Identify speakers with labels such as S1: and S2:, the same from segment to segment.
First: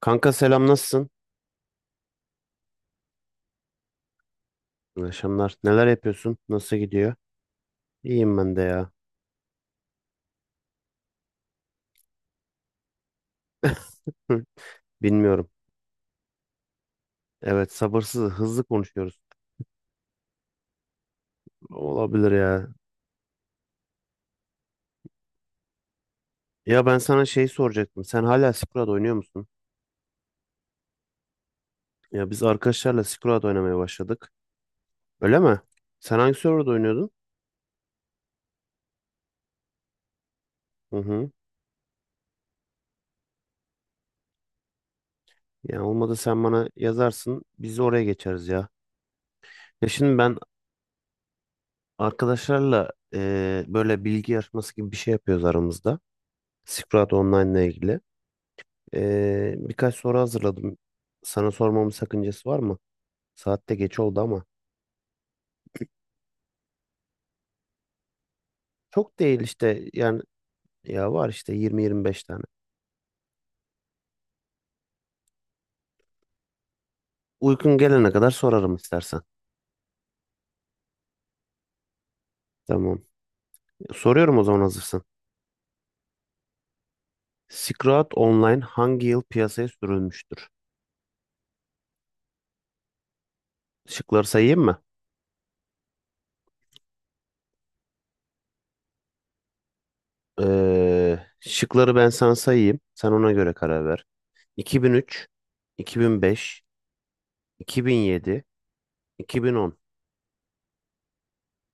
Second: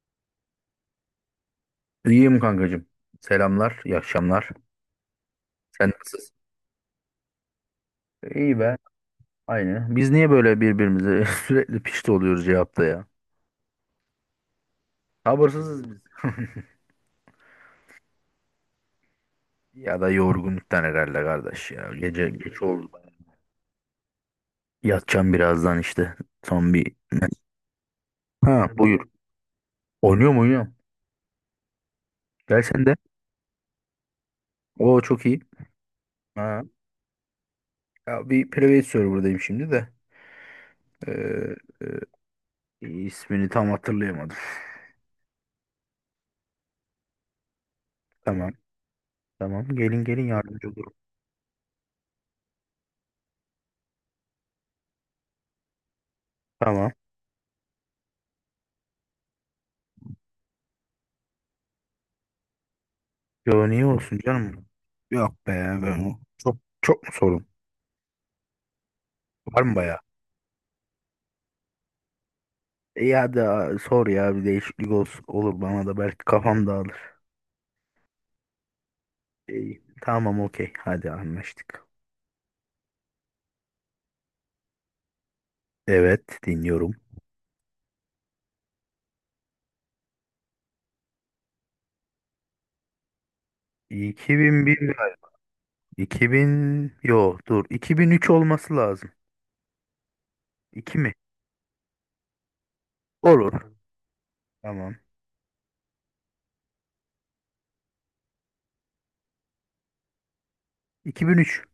S1: Kanka selam nasılsın?
S2: İyiyim kankacığım. Selamlar, iyi akşamlar.
S1: İyi akşamlar. Neler
S2: Sen nasılsın?
S1: yapıyorsun? Nasıl gidiyor? İyiyim ben
S2: İyi
S1: de
S2: be.
S1: ya.
S2: Aynı. Biz niye böyle birbirimize sürekli pişti oluyoruz cevapta ya?
S1: Hı, bilmiyorum.
S2: Sabırsızız biz.
S1: Evet sabırsız hızlı konuşuyoruz.
S2: Ya da yorgunluktan herhalde kardeş ya. Gece
S1: Olabilir
S2: geç
S1: ya.
S2: oldu. Yatacağım birazdan işte. Son
S1: Ya
S2: bir...
S1: ben sana şey soracaktım. Sen hala
S2: Ha,
S1: Skrull
S2: buyur.
S1: oynuyor musun?
S2: Oynuyor mu, oynuyorum?
S1: Ya biz
S2: Gel sen de.
S1: arkadaşlarla Skrull oynamaya başladık.
S2: O çok
S1: Öyle
S2: iyi.
S1: mi? Sen hangi
S2: Ha.
S1: serverda oynuyordun?
S2: Ya bir private server'dayım şimdi de.
S1: Hı hı.
S2: Ee, ismini tam hatırlayamadım.
S1: Ya olmadı sen bana yazarsın. Biz de oraya geçeriz
S2: Tamam.
S1: ya.
S2: Tamam.
S1: Ya
S2: Gelin
S1: şimdi
S2: gelin,
S1: ben
S2: yardımcı olurum.
S1: arkadaşlarla böyle bilgi yarışması gibi bir şey yapıyoruz aramızda.
S2: Tamam.
S1: Skrull Online ile ilgili. Birkaç soru hazırladım. Sana sormamın sakıncası var mı?
S2: Yo,
S1: Saatte
S2: niye
S1: geç
S2: olsun
S1: oldu ama.
S2: canım? Yok be, ben çok çok mu sorun?
S1: Çok değil
S2: Var mı
S1: işte
S2: bayağı?
S1: yani ya var işte 20-25 tane.
S2: E, ya da sor ya, bir değişiklik olsun, olur, bana da belki kafam dağılır.
S1: Uykun gelene kadar sorarım istersen.
S2: İyi, tamam, okey, hadi anlaştık.
S1: Tamam. Soruyorum o zaman hazırsın.
S2: Evet, dinliyorum.
S1: Silk Online hangi yıl piyasaya sürülmüştür? Şıkları sayayım
S2: 2001
S1: mı?
S2: galiba. 2000, yo, dur, 2003 olması lazım. 2 mi?
S1: Şıkları ben sana sayayım. Sen ona göre
S2: Olur.
S1: karar ver.
S2: Tamam.
S1: 2003, 2005, 2007, 2010,
S2: 2003.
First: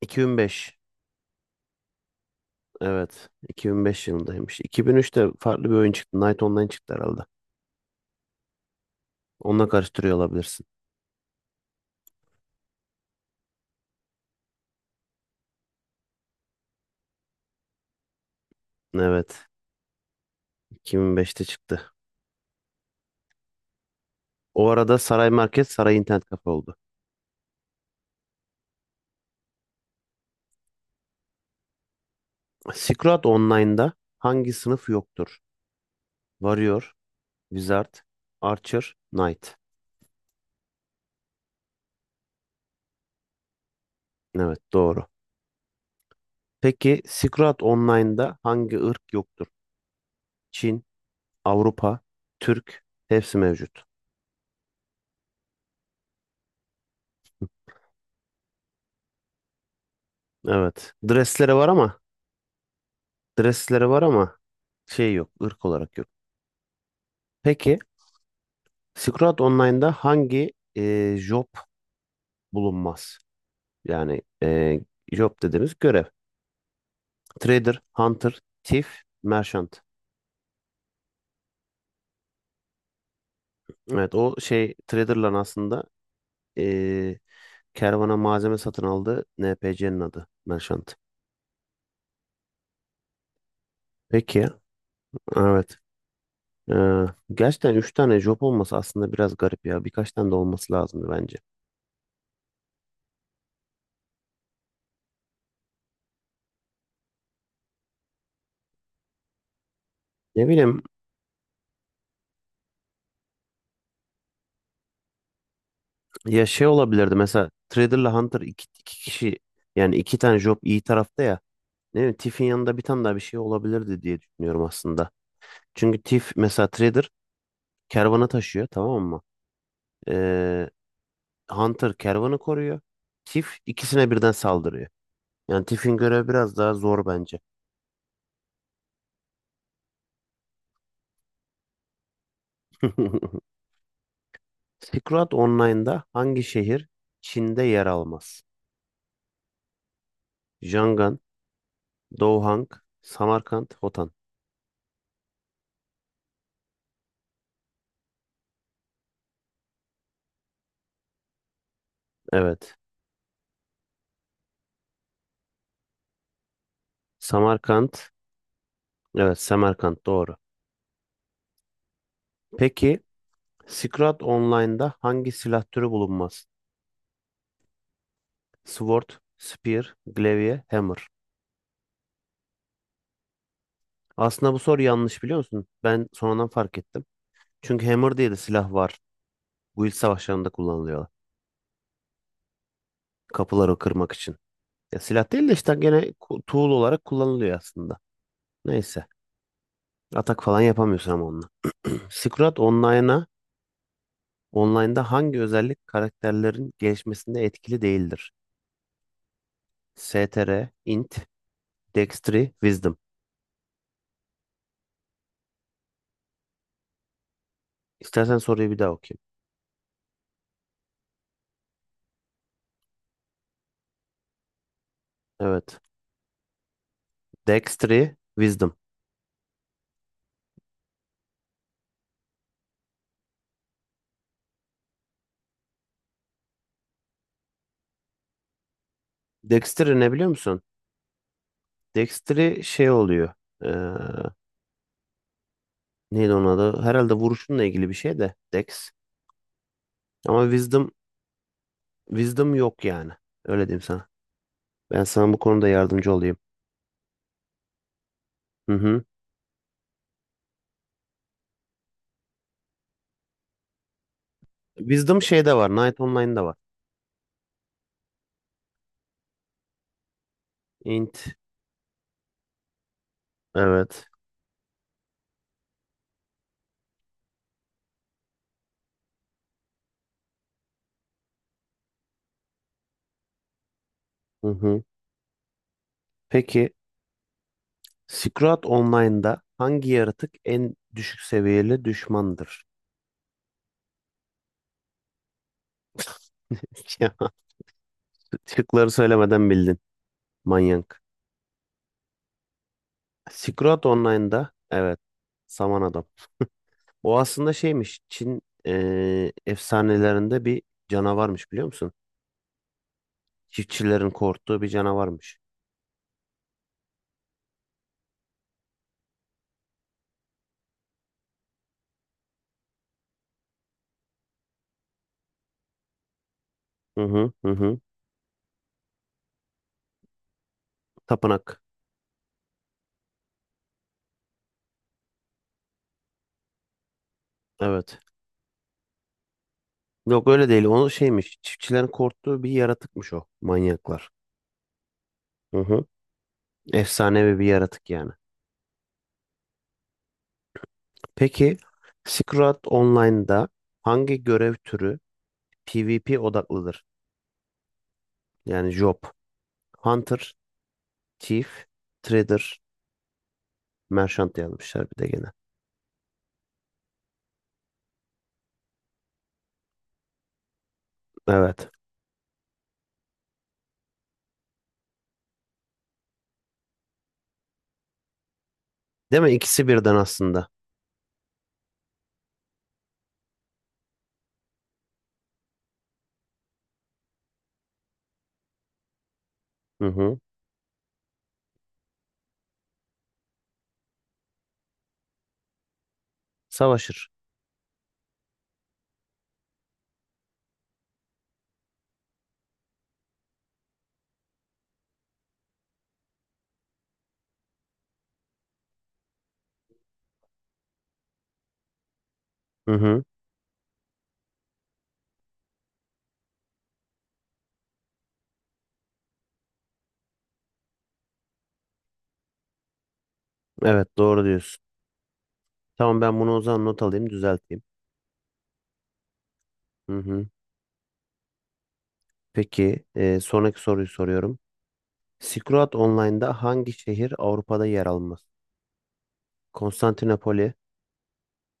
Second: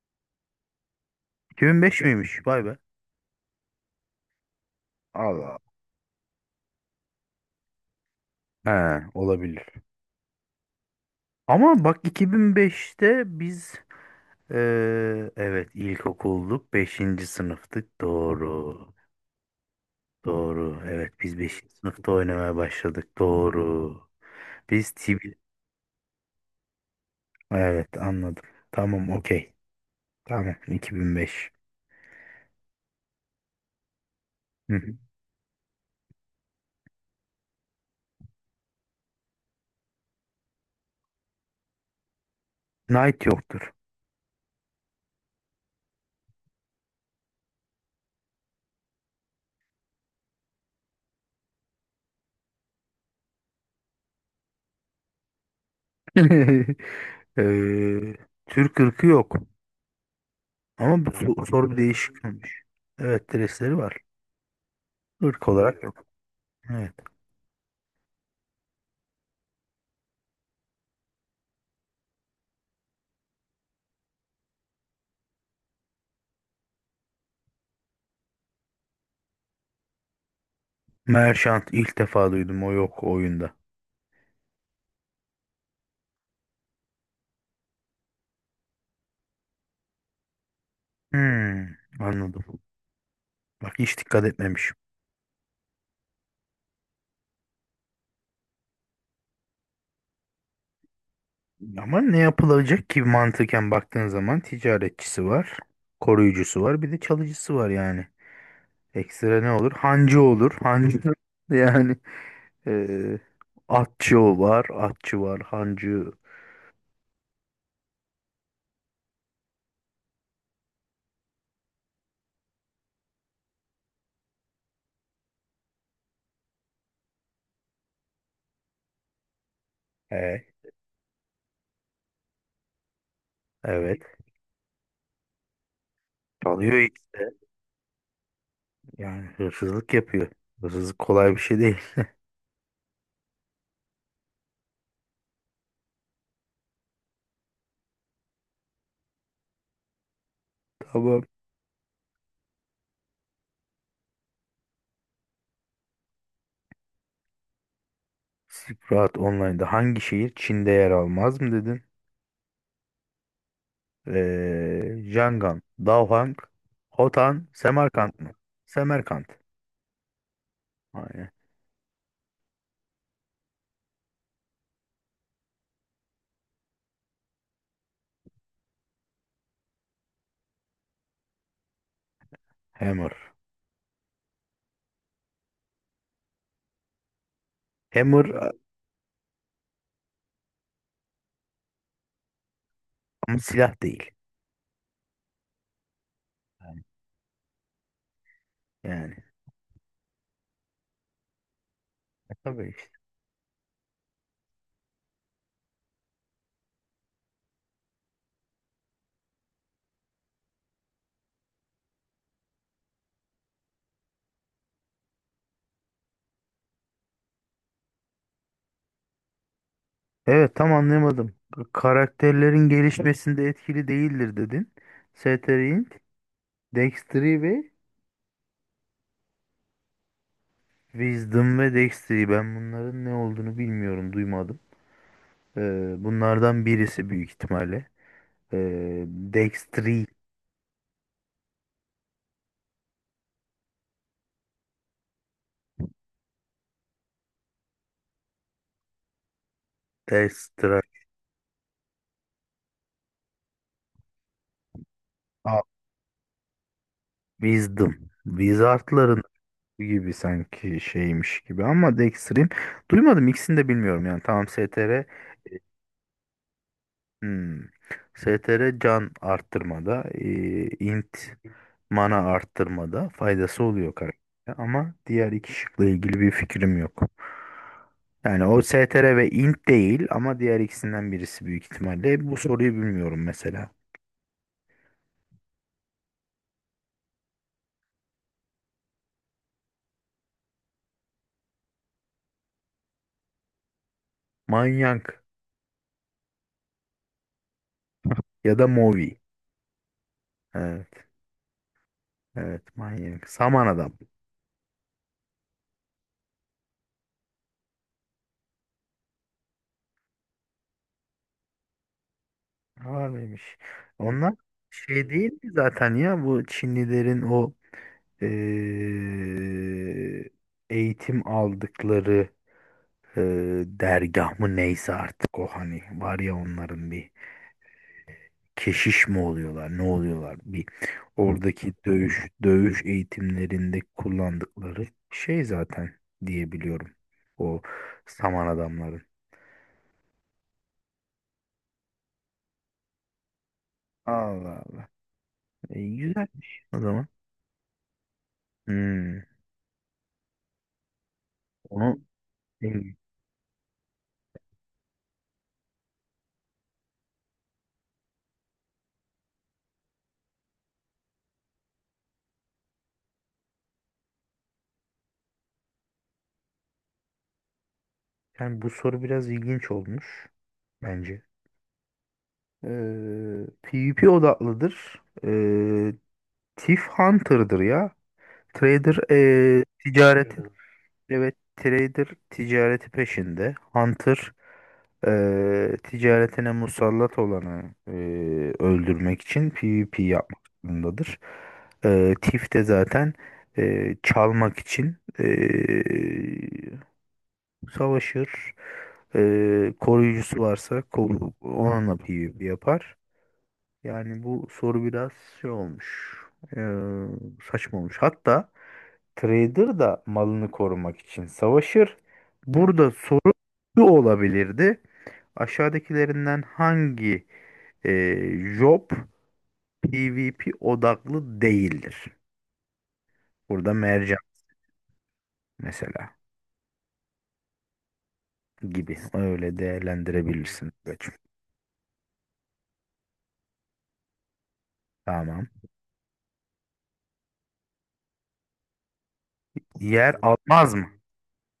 S1: 2005.
S2: 2005 miymiş? Vay be.
S1: Evet. 2005 yılındaymış. 2003'te
S2: Allah.
S1: farklı bir oyun çıktı. Night Online çıktı herhalde.
S2: He,
S1: Onunla
S2: olabilir.
S1: karıştırıyor olabilirsin.
S2: Ama bak, 2005'te biz, evet, ilkokulluk, beşinci sınıftık, doğru.
S1: Evet.
S2: Doğru. Evet, biz
S1: 2005'te
S2: beşinci
S1: çıktı.
S2: sınıfta oynamaya başladık, doğru.
S1: O
S2: Biz
S1: arada
S2: TB.
S1: Saray Market Saray İnternet Kafe oldu.
S2: Evet, anladım. Tamam, okey. Tamam, 2005.
S1: Silk Online'da hangi
S2: Hı
S1: sınıf
S2: hı.
S1: yoktur? Warrior, Wizard, Archer, Knight.
S2: Knight yoktur.
S1: Evet doğru. Peki Silk Online'da hangi ırk yoktur? Çin, Avrupa, Türk hepsi mevcut.
S2: Ee, Türk ırkı yok.
S1: Evet.
S2: Ama bu
S1: Dresleri var
S2: soru bir
S1: ama
S2: değişik olmuş. Evet, dresleri
S1: dresleri
S2: var.
S1: var ama şey yok,
S2: Irk
S1: ırk
S2: olarak
S1: olarak
S2: yok.
S1: yok.
S2: Evet.
S1: Peki Scroll Online'da hangi job bulunmaz? Yani job dediğimiz görev. Trader, Hunter, Thief, Merchant.
S2: Merchant ilk defa duydum, o yok oyunda.
S1: Evet o şey Trader'la aslında e, kervana malzeme satın aldığı NPC'nin adı Merchant.
S2: Hmm, anladım. Bak, hiç dikkat
S1: Peki
S2: etmemişim.
S1: evet. E, Gerçekten üç tane job olması aslında biraz garip ya. Birkaç tane de olması lazımdı bence.
S2: Ama ne yapılacak ki, mantıken baktığın zaman ticaretçisi var, koruyucusu var, bir de çalıcısı var yani. Ekstra ne olur? Hancı
S1: Ne
S2: olur.
S1: bileyim
S2: Hancı, yani eee atçı o var, atçı var, hancı.
S1: ya şey olabilirdi mesela Trader'la Hunter iki, iki kişi yani iki tane job iyi tarafta ya. Evet, TIF'in yanında bir tane daha bir şey olabilirdi diye düşünüyorum aslında. Çünkü TIF mesela trader kervanı taşıyor tamam mı?
S2: E,
S1: Ee, Hunter kervanı koruyor. TIF
S2: evet.
S1: ikisine birden saldırıyor. Yani TIF'in görevi biraz
S2: Çalıyor
S1: daha zor
S2: işte.
S1: bence.
S2: Yani hırsızlık yapıyor. Hırsızlık kolay bir şey değil.
S1: Silk Online'da hangi şehir Çin'de yer almaz? Yangon,
S2: Tamam.
S1: Douhang, Samarkand, Hotan.
S2: Silk Road Online'da hangi şehir Çin'de yer almaz mı dedin?
S1: Evet.
S2: Yangon, Daohang, Hotan,
S1: Samarkand.
S2: Semerkant mı? Semerkant.
S1: Evet, Samarkand doğru.
S2: Aynen.
S1: Peki Silk Online'da hangi silah türü bulunmaz? Sword, Spear, Glaive, Hammer.
S2: Hammer.
S1: Aslında bu soru yanlış biliyor musun? Ben sonradan fark ettim. Çünkü Hammer
S2: Hammer
S1: diye de
S2: a-
S1: silah var. Guild savaşlarında kullanılıyor.
S2: Ama silah
S1: Kapıları
S2: değil.
S1: kırmak için. Ya silah değil de işte gene tool olarak kullanılıyor aslında. Neyse.
S2: Yani.
S1: Atak falan yapamıyorsun ama onunla. Silk
S2: Tabii işte.
S1: Online'da hangi özellik karakterlerin gelişmesinde etkili değildir? STR, Int, Dextry, Wisdom. İstersen soruyu bir daha okuyayım.
S2: Evet, tam anlayamadım. Karakterlerin gelişmesinde etkili değildir, dedin.
S1: Evet.
S2: Setterint, Dexter'i ve
S1: Dextry, Wisdom.
S2: Wisdom ve Dexter'i. Ben bunların ne olduğunu bilmiyorum, duymadım. Bunlardan birisi büyük ihtimalle.
S1: Dextry
S2: Dexter'i,
S1: ne biliyor musun? Dexter'i şey oluyor. Eee Neydi onun adı? Herhalde vuruşunla ilgili bir şey de Dex. Ama
S2: Dexter,
S1: Wisdom yok yani. Öyle diyeyim sana. Ben sana bu
S2: Aa,
S1: konuda yardımcı olayım.
S2: Wisdom.
S1: Hı hı.
S2: Wizardların gibi sanki şeymiş gibi, ama Dexter'in duymadım, ikisini de bilmiyorum yani. Tamam, STR.
S1: Wisdom şeyde var. Knight Online'da var.
S2: Hmm. STR can arttırmada, int
S1: Int.
S2: mana arttırmada faydası oluyor
S1: Evet.
S2: karaktere, ama diğer iki şıkla ilgili bir fikrim yok. Yani o STR ve int değil, ama diğer ikisinden birisi büyük ihtimalle. Bu soruyu bilmiyorum mesela.
S1: Hı hı. Peki Scroat Online'da hangi yaratık en düşük seviyeli düşmandır?
S2: Manyak
S1: Ya,
S2: ya da
S1: şıkları
S2: Movi.
S1: söylemeden bildin.
S2: Evet.
S1: Manyak.
S2: Evet, manyak. Saman
S1: Scroat
S2: adam.
S1: Online'da evet. Saman adam. O aslında şeymiş. Çin efsanelerinde bir canavarmış biliyor musun?
S2: Var mıymış?
S1: Çiftçilerin
S2: Onlar
S1: korktuğu bir
S2: şey değil
S1: canavarmış.
S2: mi zaten, ya bu Çinlilerin o eee, eğitim aldıkları dergah mı, neyse artık, o hani var ya, onların
S1: Hı
S2: bir
S1: hı hı hı.
S2: keşiş mi oluyorlar, ne oluyorlar, bir
S1: Tapınak.
S2: oradaki dövüş dövüş eğitimlerinde kullandıkları şey zaten diyebiliyorum, o
S1: Evet.
S2: saman adamların.
S1: Yok öyle değil. O şeymiş. Çiftçilerin korktuğu bir yaratıkmış o. Manyaklar.
S2: Allah Allah.
S1: Hı hı.
S2: Güzelmiş o zaman.
S1: Efsanevi bir yaratık yani.
S2: Hmm,
S1: Peki
S2: onu.
S1: Secret Online'da hangi görev türü PvP odaklıdır? Yani job. Hunter, Thief, Trader, Merchant yazmışlar bir de gene.
S2: Yani bu soru biraz ilginç olmuş bence.
S1: Evet.
S2: PvP odaklıdır. Thief Hunter'dır ya. Trader
S1: Değil mi? İkisi birden
S2: ticareti,
S1: aslında.
S2: bilmiyorum. Evet, trader ticareti peşinde. Hunter ticaretine musallat olanı öldürmek için
S1: Hı
S2: PvP
S1: hı.
S2: yapmak zorundadır. Thief de zaten çalmak için
S1: Savaşır.
S2: savaşır. Koruyucusu varsa koru, onunla bir yapar. Yani bu soru biraz şey olmuş, ee, saçma olmuş. Hatta trader da malını korumak için savaşır.
S1: Hı
S2: Burada
S1: hı.
S2: soru şu olabilirdi: aşağıdakilerinden hangi job PvP odaklı değildir? Burada
S1: Evet
S2: mercan
S1: doğru diyorsun. Tamam
S2: mesela
S1: ben bunu o zaman not alayım düzelteyim.
S2: gibi. Öyle
S1: Hı hı.
S2: değerlendirebilirsin. Evet.
S1: Peki sonraki soruyu soruyorum.
S2: Tamam.
S1: Silk Online'da hangi şehir Avrupa'da yer almaz?
S2: Yer
S1: Konstantinopoli
S2: almaz mı?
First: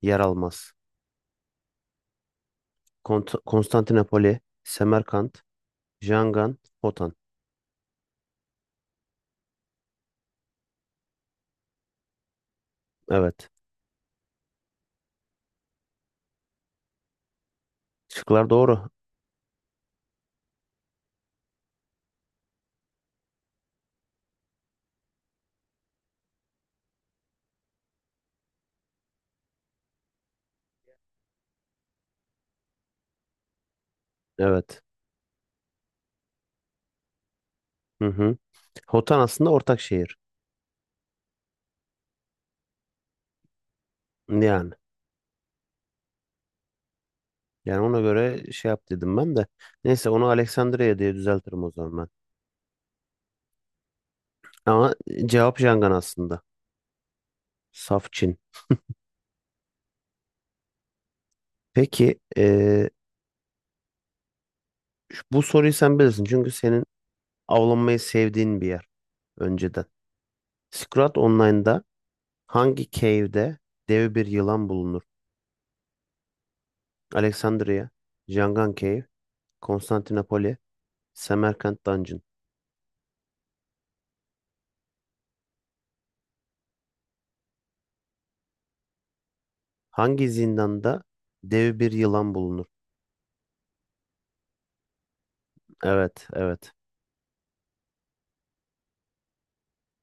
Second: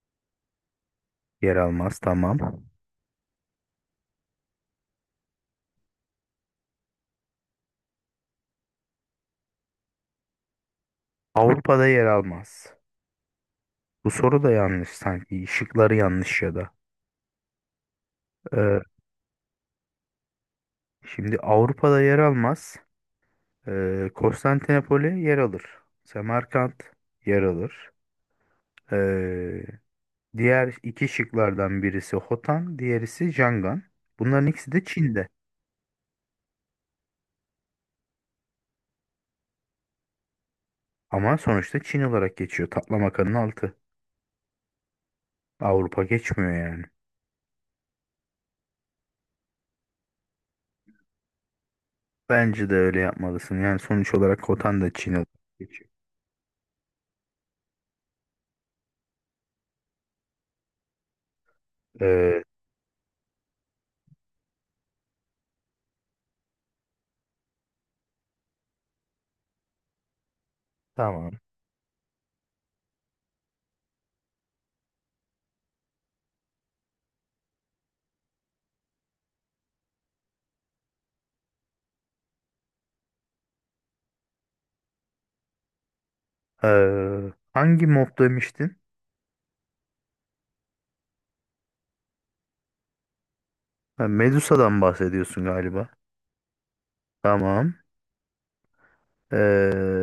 S1: yer almaz.
S2: Yer almaz, tamam.
S1: Konstantinopoli, Semerkant, Jangan, Hotan.
S2: Avrupa'da yer almaz.
S1: Evet.
S2: Bu soru da yanlış sanki. Şıkları yanlış ya da.
S1: Şıklar
S2: Ee,
S1: doğru.
S2: Şimdi, Avrupa'da yer almaz. Konstantinopoli yer alır. Semerkant yer alır. Ee, Diğer iki şıklardan birisi Hotan, diğerisi Jangan. Bunların ikisi
S1: Evet.
S2: de Çin'de.
S1: Hı hı. Hotan aslında ortak şehir.
S2: Ama sonuçta Çin olarak geçiyor. Taklamakanın altı.
S1: Yani.
S2: Avrupa geçmiyor yani.
S1: Yani ona göre şey yap dedim ben de. Neyse onu Aleksandria diye düzeltirim o zaman ben.
S2: Bence de öyle yapmalısın. Yani sonuç olarak Hotan da
S1: Ama
S2: Çin olarak
S1: cevap Jangan
S2: geçiyor.
S1: aslında. Saf Çin. Peki
S2: Ee,
S1: bu soruyu sen bilirsin çünkü senin avlanmayı sevdiğin bir yer önceden. Scrat
S2: tamam.
S1: Online'da hangi cave'de dev bir yılan bulunur? Alexandria, Jangan Cave, Konstantinopoli, Semerkant Dungeon.
S2: Hangi mob demiştin?
S1: Hangi zindanda dev bir yılan bulunur?
S2: Ha, Medusa'dan bahsediyorsun galiba.
S1: Evet, evet.
S2: Tamam. Ee,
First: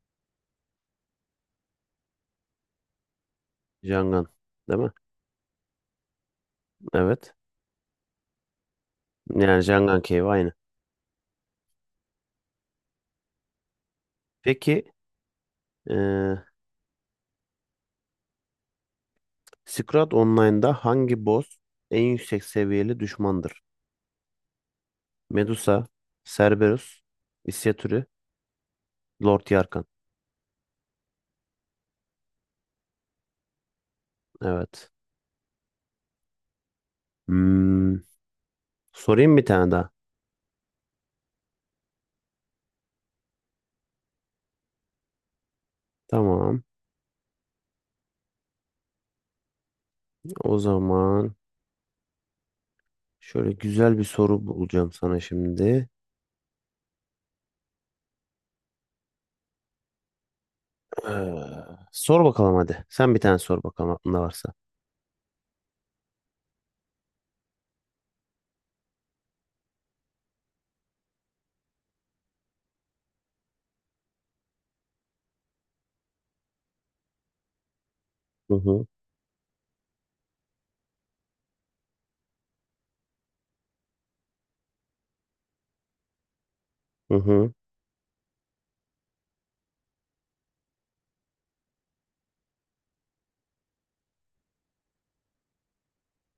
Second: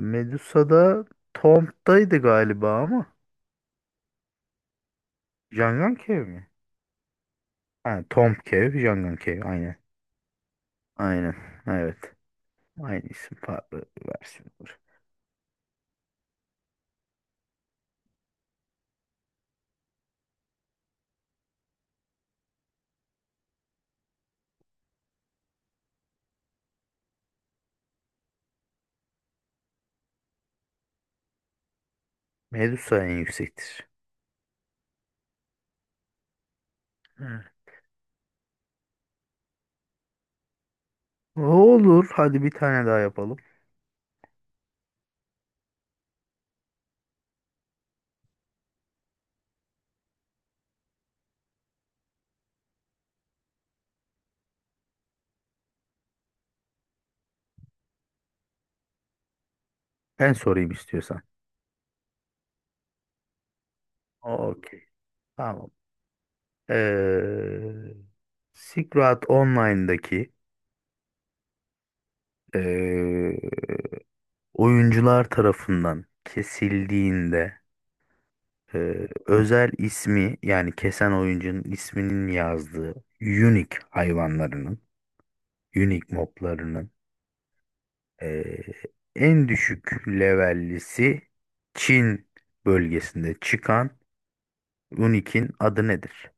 S2: Medusa'da Tomb'daydı galiba ama.
S1: Jangan, değil mi?
S2: Jangan Cave mi?
S1: Evet.
S2: Ha, Tomb Cave, Jangan Cave.
S1: Yani
S2: Aynen.
S1: Jangan Cave aynı.
S2: Aynen. Evet. Aynı isim farklı versiyondur.
S1: Peki eee Scrat Online'da hangi boss en yüksek seviyeli düşmandır? Medusa, Cerberus, İsya Lord Yarkan.
S2: Medusa en yüksektir.
S1: Evet.
S2: Evet.
S1: Hmm, Sorayım bir tane daha.
S2: Olur. Hadi bir tane daha yapalım.
S1: Tamam. O zaman şöyle güzel bir soru bulacağım sana şimdi.
S2: Ben sorayım istiyorsan.
S1: Ee, Sor bakalım hadi. Sen bir tane sor bakalım aklında varsa.
S2: Okey. Tamam. Ee, Silk Road Online'daki ee, oyuncular tarafından kesildiğinde
S1: Hı hı.
S2: özel ismi, yani kesen oyuncunun isminin yazdığı unique hayvanlarının, unique moblarının
S1: Hı hı.
S2: e, en düşük levellisi, Çin bölgesinde çıkan unique'in adı nedir?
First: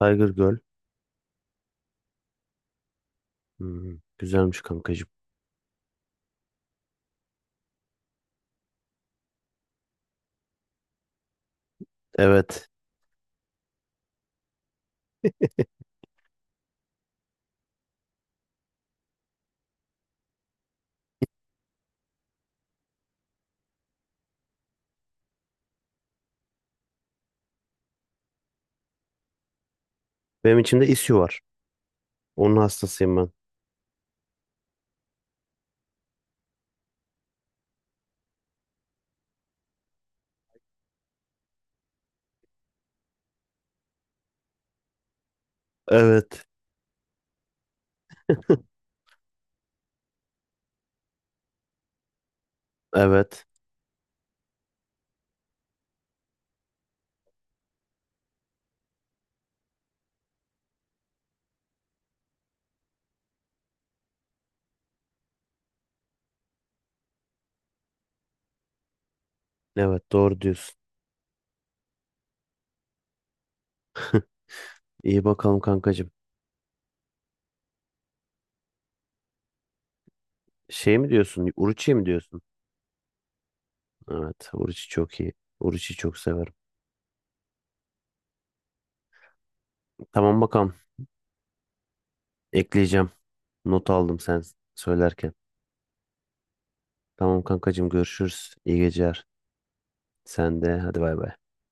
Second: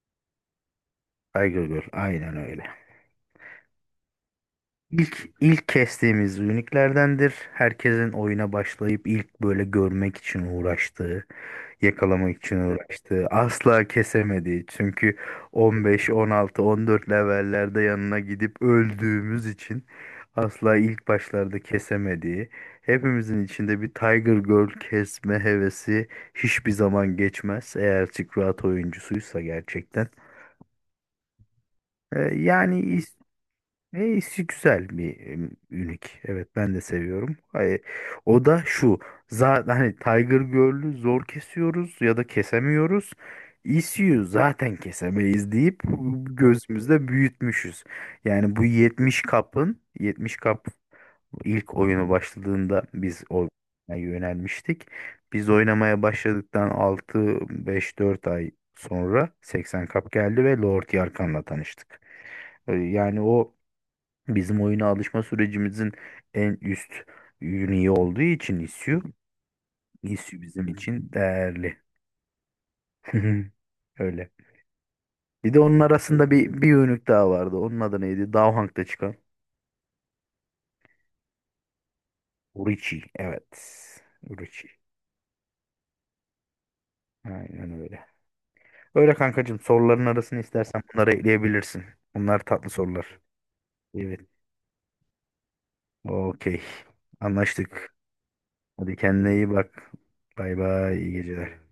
S1: Tiger Girl.
S2: Tiger Girl, aynen öyle.
S1: Güzelmiş kankacığım.
S2: İlk kestiğimiz uniklerdendir. Herkesin oyuna başlayıp ilk böyle görmek için uğraştığı, yakalamak için
S1: Evet.
S2: uğraştı. Asla kesemedi. Çünkü 15, 16, 14 levellerde yanına gidip öldüğümüz için asla ilk başlarda kesemediği, hepimizin içinde bir Tiger Girl kesme hevesi hiçbir zaman geçmez. Eğer Silk Road oyuncusuysa gerçekten.
S1: Benim içimde İsyu var. Onun
S2: Yani
S1: hastasıyım ben.
S2: işi güzel bir ünik. Evet, ben de seviyorum. Ay, o da şu. Zaten hani Tiger Girl'ü zor kesiyoruz ya da kesemiyoruz. ECU zaten kesemeyiz deyip
S1: Evet.
S2: gözümüzde büyütmüşüz. Yani bu 70 kapın, 70 kap ilk oyunu başladığında biz
S1: Evet.
S2: oynamaya yönelmiştik. Biz oynamaya başladıktan 6, 5, 4 ay sonra 80 kap geldi ve Lord Yarkan'la tanıştık. Yani o, bizim oyuna alışma sürecimizin en üst ürünü olduğu için ISU,
S1: Evet doğru
S2: ISU bizim
S1: diyorsun.
S2: için değerli. Öyle.
S1: İyi
S2: Bir
S1: bakalım
S2: de onun
S1: kankacığım.
S2: arasında bir ürünlük daha vardı. Onun adı neydi? Daha çıkan.
S1: Şey mi diyorsun? Uruçi mi diyorsun?
S2: Urichi. Evet.
S1: Evet.
S2: Urichi.
S1: Oruç'u çok iyi. Oruç'u çok severim.
S2: Aynen öyle. Öyle kankacığım. Soruların arasını
S1: Tamam bakalım.
S2: istersen bunları ekleyebilirsin. Bunlar tatlı
S1: Ekleyeceğim.
S2: sorular.
S1: Not aldım
S2: Evet.
S1: sen söylerken.
S2: Okey.
S1: Tamam kankacığım
S2: Anlaştık.
S1: görüşürüz. İyi
S2: Hadi
S1: geceler.
S2: kendine iyi bak. Bay
S1: Sen de
S2: bay.
S1: hadi
S2: İyi
S1: bay bay.
S2: geceler.